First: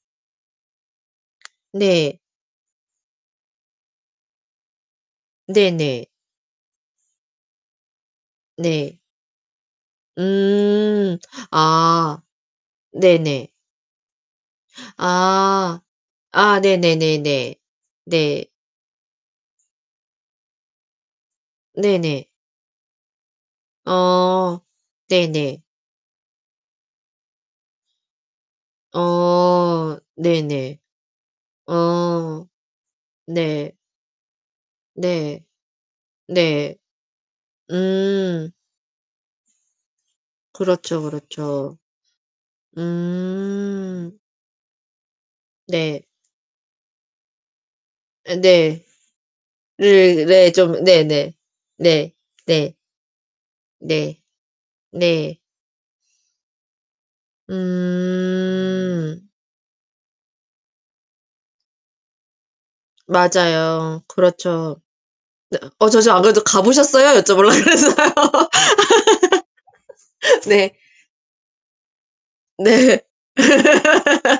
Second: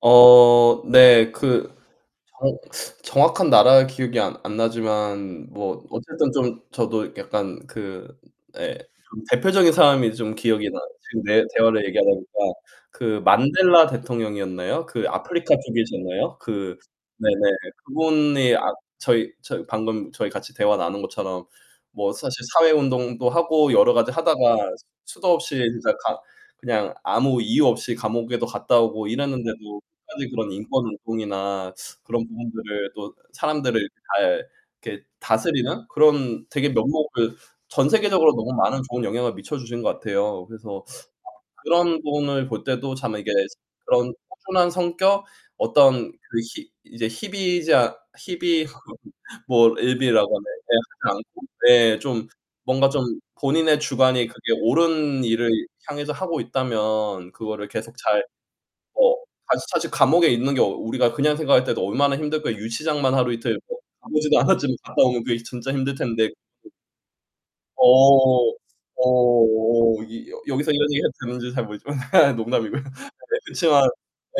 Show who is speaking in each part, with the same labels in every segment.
Speaker 1: 어 네. 그
Speaker 2: 네.
Speaker 1: 정 정확한 나라 기억이 안 안 나지만 뭐
Speaker 2: 네네.
Speaker 1: 어쨌든 좀 저도 약간 그 예
Speaker 2: 네.
Speaker 1: 대표적인 사람이 좀 기억이 나요.
Speaker 2: 음.
Speaker 1: 지금 네. 대화를 얘기하다
Speaker 2: 아.
Speaker 1: 보니까 그
Speaker 2: 네네.
Speaker 1: 만델라 대통령이었나요? 그 아프리카
Speaker 2: 아.
Speaker 1: 쪽이셨나요?
Speaker 2: 아
Speaker 1: 그
Speaker 2: 네네네네.
Speaker 1: 네네 그
Speaker 2: 네.
Speaker 1: 분이 아 저희 저희 방금 저희 같이 대화 나눈 것처럼 뭐
Speaker 2: 네네.
Speaker 1: 사실 사회 운동도 하고 여러 가지
Speaker 2: 어
Speaker 1: 하다가 수도 없이
Speaker 2: 네네.
Speaker 1: 진짜 가 그냥 아무 이유 없이 감옥에도 갔다 오고 이랬는데도
Speaker 2: 어
Speaker 1: 끝까지 그런
Speaker 2: 네네.
Speaker 1: 인권 운동이나 그런
Speaker 2: 어.
Speaker 1: 부분들을 또
Speaker 2: 네.
Speaker 1: 사람들을 잘 이렇게
Speaker 2: 네.
Speaker 1: 다스리는 그런 되게
Speaker 2: 네.
Speaker 1: 면목을 전 세계적으로
Speaker 2: 음.
Speaker 1: 너무 많은 좋은 영향을 미쳐주신 것 같아요. 그래서
Speaker 2: 그렇죠,
Speaker 1: 아
Speaker 2: 그렇죠.
Speaker 1: 그런 분을 볼 때도 참 이게 그런
Speaker 2: 음.
Speaker 1: 꾸준한 성격,
Speaker 2: 네.
Speaker 1: 어떤 그 희 이제 희비자
Speaker 2: 예
Speaker 1: 희비
Speaker 2: 네.
Speaker 1: 뭐
Speaker 2: 네,
Speaker 1: 일비라고
Speaker 2: 네
Speaker 1: 하나요?
Speaker 2: 좀
Speaker 1: [unintelligible]
Speaker 2: 네네.
Speaker 1: 않고 예
Speaker 2: 네.
Speaker 1: 좀
Speaker 2: 네.
Speaker 1: 뭔가 좀 본인의
Speaker 2: 네.
Speaker 1: 주관이 그게 옳은
Speaker 2: 네.
Speaker 1: 일을 향해서 하고 있다면 그거를 계속 잘 어
Speaker 2: 음.
Speaker 1: 다시 사실 감옥에 있는 게 어 우리가 그냥 생각할 때도 '얼마나 힘들까?' 유치장만 하루 이틀 뭐
Speaker 2: 맞아요.
Speaker 1: 가 보지도 않았지만
Speaker 2: 그렇죠.
Speaker 1: 갔다 오면 그게
Speaker 2: 네
Speaker 1: 진짜
Speaker 2: 어
Speaker 1: 힘들
Speaker 2: 저 저
Speaker 1: 텐데.
Speaker 2: 아무래도 "가 보셨어요?" 여쭤 보려고 그랬어요.
Speaker 1: 어. 어 어 이 여 여기서
Speaker 2: 네.
Speaker 1: 이런 얘기 해도 되는지 잘 모르겠지만 농담이고요. 아
Speaker 2: 네.
Speaker 1: 네 그렇지만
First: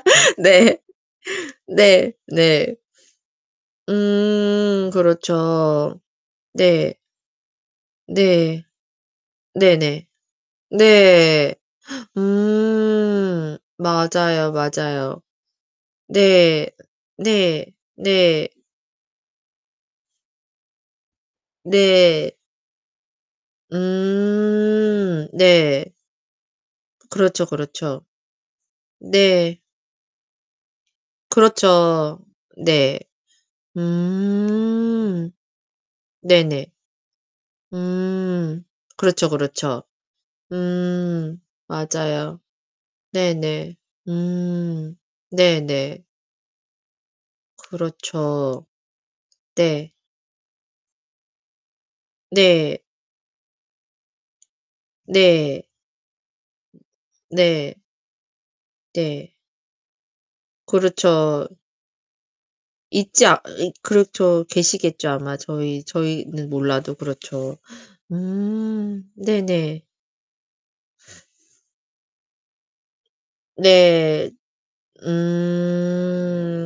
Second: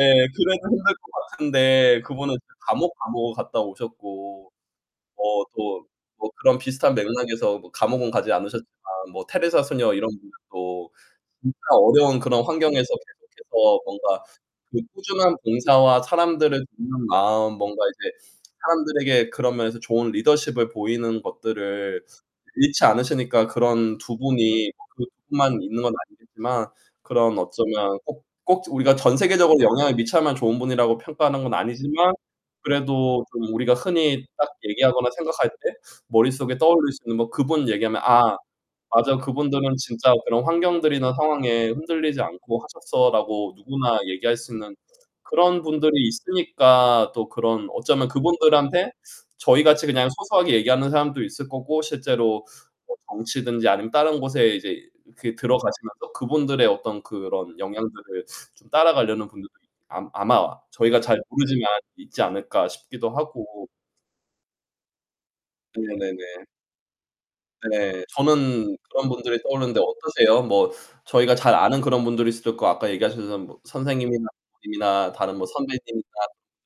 Speaker 1: 예 그래도
Speaker 2: 네.
Speaker 1: 힘들 것 같은데
Speaker 2: 네.
Speaker 1: 그 분은
Speaker 2: 네.
Speaker 1: 감옥, 감옥을 갔다 오셨고
Speaker 2: 음.
Speaker 1: 어 또
Speaker 2: 그렇죠.
Speaker 1: 뭐 그런 비슷한
Speaker 2: 네.
Speaker 1: 맥락에서 뭐 감옥은 가지
Speaker 2: 네.
Speaker 1: 않으셨지만 뭐 테레사 수녀
Speaker 2: 네네.
Speaker 1: 이런 분들도
Speaker 2: 네.
Speaker 1: 진짜 어려운 그런 환경에서
Speaker 2: 음.
Speaker 1: 계속해서 뭔가
Speaker 2: 맞아요,
Speaker 1: 그
Speaker 2: 맞아요.
Speaker 1: 꾸준한 봉사와 사람들을
Speaker 2: 네.
Speaker 1: 돕는 마음
Speaker 2: 네.
Speaker 1: 뭔가 이제
Speaker 2: 네.
Speaker 1: 사람들에게 그런 면에서 좋은 리더십을 보이는 것들을
Speaker 2: 네.
Speaker 1: 잃지 않으시니까 그런 두 분이 [unintelligible]
Speaker 2: 음.
Speaker 1: 그분들만 있는
Speaker 2: 네.
Speaker 1: 건 아니겠지만 그런
Speaker 2: 그렇죠,
Speaker 1: 어쩌면
Speaker 2: 그렇죠.
Speaker 1: 꼭 꼭 우리가 전 세계적으로
Speaker 2: 네.
Speaker 1: 영향을 미쳐야만 좋은 분이라고 평가하는 건 아니지만
Speaker 2: 그렇죠. 네.
Speaker 1: 그래도 좀 우리가 흔히 딱 얘기하거나
Speaker 2: 음.
Speaker 1: 생각할 때 머릿속에
Speaker 2: 네네.
Speaker 1: 떠올릴 수 있는 뭐 그 분 얘기하면 "아.
Speaker 2: 음
Speaker 1: 맞아,
Speaker 2: 그렇죠,
Speaker 1: 그분들은
Speaker 2: 그렇죠.
Speaker 1: 진짜 그런 환경들이나
Speaker 2: 음.
Speaker 1: 상황에 흔들리지
Speaker 2: 맞아요.
Speaker 1: 않고 하셨어."라고
Speaker 2: 네네.
Speaker 1: 누구나 얘기할 수 있는
Speaker 2: 음.
Speaker 1: 그런 분들이
Speaker 2: 네네.
Speaker 1: 있으니까 또 그런 어쩌면 그
Speaker 2: 그렇죠.
Speaker 1: 분들한테 저희같이
Speaker 2: 네.
Speaker 1: 그냥 소소하게 얘기하는 사람도 있을 거고 실제로
Speaker 2: 네.
Speaker 1: 뭐 정치든지 아니면 다른 곳에 이제 그
Speaker 2: 네.
Speaker 1: 들어가시면서 '그분들의 어떤 그런
Speaker 2: 네.
Speaker 1: 영향들을 좀 따라가려는
Speaker 2: 네.
Speaker 1: 분들도 이 암 아마 저희가 잘
Speaker 2: 그렇죠.
Speaker 1: 모르지만 있지 않을까?' 싶기도
Speaker 2: 있지 않
Speaker 1: 하고
Speaker 2: 이 그렇죠. 계시겠죠. 아마
Speaker 1: 네
Speaker 2: 저희
Speaker 1: 네네.
Speaker 2: 저희는 몰라도 그렇죠.
Speaker 1: 네. 저는
Speaker 2: 음.
Speaker 1: 그런 분들이 떠오르는데
Speaker 2: 네네.
Speaker 1: 어떠세요? 뭐 저희가 잘 아는 그런 분들일 수도 있고 아까 얘기하셨던 뭐 선생님이나
Speaker 2: 네.
Speaker 1: 부모님이나 다른 선배님이나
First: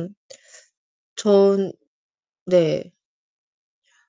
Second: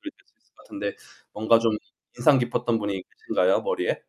Speaker 1: 그러실 수 있을 것 같은데 뭔가 좀
Speaker 2: 전
Speaker 1: 인상 깊었던
Speaker 2: 네.
Speaker 1: 분이 계신가요, 머리에?